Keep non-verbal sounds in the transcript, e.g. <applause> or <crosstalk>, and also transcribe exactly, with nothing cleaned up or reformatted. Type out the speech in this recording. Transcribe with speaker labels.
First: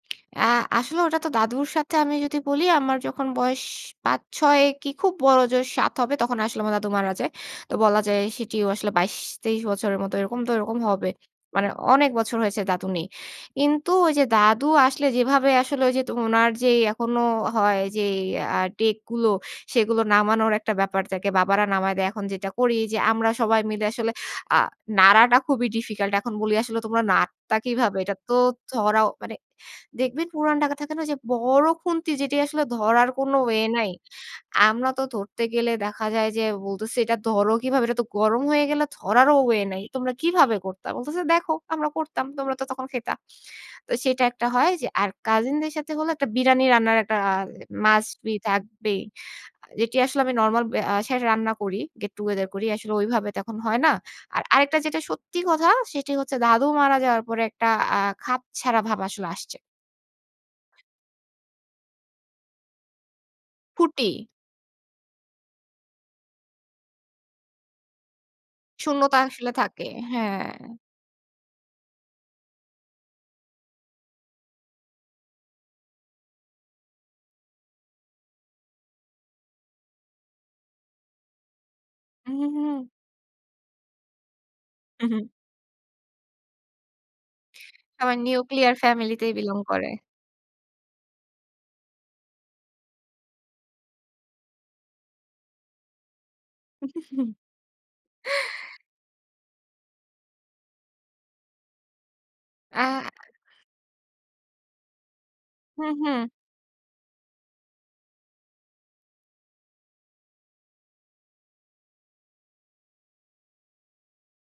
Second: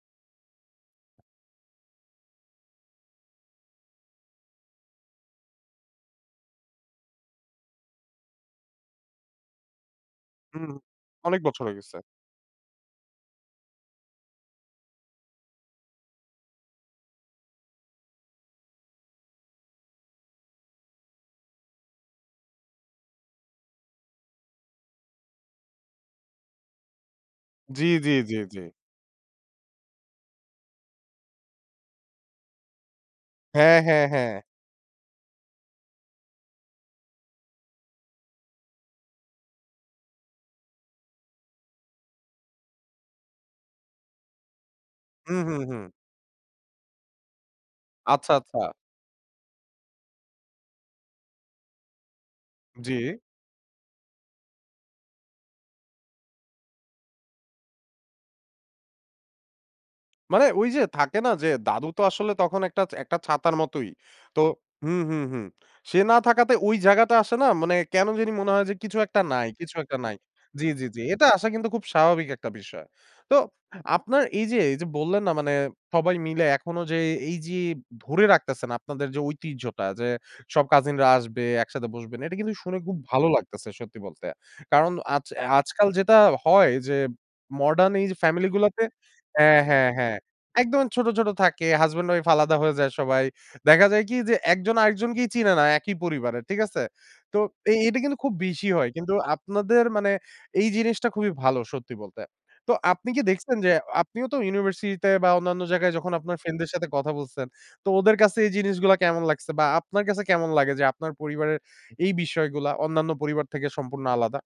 Speaker 1: আ আসলে ওটা তো দাদুর সাথে আমি যদি বলি, আমার যখন বয়স পাচ-ছয় কি খুব বড় জোর সাত হবে তখন আসলে আমার দাদু মারা যায়। তো বলা যায় সেটিও আসলে বাইশ-তেইশ বছরের মতো এরকম তো
Speaker 2: হুম,
Speaker 1: এরকম হবে।
Speaker 2: অনেক বছর
Speaker 1: মানে
Speaker 2: হয়ে গেছে।
Speaker 1: অনেক বছর হয়েছে দাদু নেই। কিন্তু ওই যে দাদু আসলে যেভাবে আসলে ওই যে ত উনার যে এখনো হয় যে অ্যা ডেক গুলো, সেগুলো নামানোর একটা ব্যাপার থাকে। বাবারা নামায় দেয়, এখন যেটা করি যে, আমরা সবাই মিলে আসলে আ নাড়াটা খুবই ডিফিকাল্ট। এখন বলি আসলে, "তোমরা নাড়তা
Speaker 2: জ্বী,
Speaker 1: কিভাবে?" এটা
Speaker 2: জ্বী,
Speaker 1: তো
Speaker 2: জ্বী, জ্বী।
Speaker 1: ধরাও মানে দেখবেন পুরান ঢাকা থাকে না ঐ যে বড় খুন্তি যেটি আসলে ধরার কোন ওয়ে
Speaker 2: হ্যাঁ,
Speaker 1: নাই।
Speaker 2: হ্যাঁ, হ্যাঁ।
Speaker 1: আমরা তো ধরতে গেলে দেখা যায় যে, বলতেছে "এটা ধরো কিভাবে? এটা তো গরম হয়ে গেলে ধরারও ওয়ে নাই। তোমরা কিভাবে করতা?" বলতেছে "দেখো আমরা করতাম, তোমরা তো তখন খাইতা।" তো সেটা একটা হয় যে আর
Speaker 2: হুম,
Speaker 1: কাজিন
Speaker 2: হুম,
Speaker 1: দের
Speaker 2: হুম।
Speaker 1: সাথে হলো একটা বিরানি রান্নার একটা অ্যা মাস্ট
Speaker 2: আচ্ছা,
Speaker 1: বি
Speaker 2: আচ্ছা।
Speaker 1: থাকবেই। যেটি আসলে আমি নরমাল অ্যা সায় রান্না করি। গেট টুগেদার করি। আসলে
Speaker 2: জ্বী।
Speaker 1: ওইভাবে তো এখন হয় না। আর আরেকটা যেটা সত্যি কথা, সেটি হচ্ছে দাদু মারা যাওয়ার পরে একটা আ খাপছাড়া ভাব আসলে আসছে।
Speaker 2: মানে ওই যে থাকে না যে, দাদু তো আসলে তখন একটা একটা ছাতার মতোই।
Speaker 1: খুঁটি।
Speaker 2: তো হুম, হুম, হুম। সে না থাকাতে ওই জায়গাটা আসে না মানে কেন জানি মনে হয় যে কিছু
Speaker 1: শূন্যতা
Speaker 2: একটা নাই,
Speaker 1: আসলে
Speaker 2: কিছু
Speaker 1: থাকে।
Speaker 2: একটা নাই,
Speaker 1: হ্যাঁ।
Speaker 2: জ্বী, জ্বী, জ্বী। এটা আসা কিন্তু খুব স্বাভাবিক একটা বিষয়। তো, আপনার এই যে, এই যে বললেন না মানে সবাই মিলে এখনো যে, এই যে ধরে রাখতেছেন আপনাদের যে ঐতিহ্যটা, যে সব কাজিনরা আসবে, একসাথে বসবেন, এটা
Speaker 1: উহু,
Speaker 2: কিন্তু শুনে
Speaker 1: হু।
Speaker 2: খুব ভালো লাগতেছে সত্যি বলতে। কারণ
Speaker 1: হুম, হু।
Speaker 2: আজ আজকাল যেটা হয় যে, মডার্ন এই
Speaker 1: আবার
Speaker 2: ফ্যামিলি
Speaker 1: নিউক্লিয়ার
Speaker 2: গুলাতে
Speaker 1: ফ্যামিলিতেই বিলং
Speaker 2: হ্যাঁ,
Speaker 1: করে।
Speaker 2: হ্যাঁ, হ্যাঁ। একদম ছোট, ছোট থাকে। হাসব্যান্ড ওয়াইফ আলাদা হয়ে যায় সবাই। দেখা যায় কি যে, একজন আরেকজনকেই চিনে না একই পরিবারে, ঠিক আছে?
Speaker 1: <chuckles>
Speaker 2: তো এই এটা কিন্তু খুব বেশি হয়। কিন্তু আপনাদের মানে এই জিনিসটা খুবই ভালো সত্যি বলতে। তো
Speaker 1: আ
Speaker 2: আপনি কি দেখছেন যে, আপনিও তো ইউনিভার্সিটি তে বা অন্যান্য
Speaker 1: হুম,
Speaker 2: জায়গায় যখন
Speaker 1: হুম।
Speaker 2: আপনার ফ্রেন্ডদের সাথে কথা বলছেন। তো ওদের কাছে এই জিনিসগুলা কেমন লাগছে? বা আপনার কাছে কেমন লাগে, যে আপনার পরিবারের এই বিষয়গুলা অন্যান্য পরিবার থেকে সম্পূর্ণ আলাদা?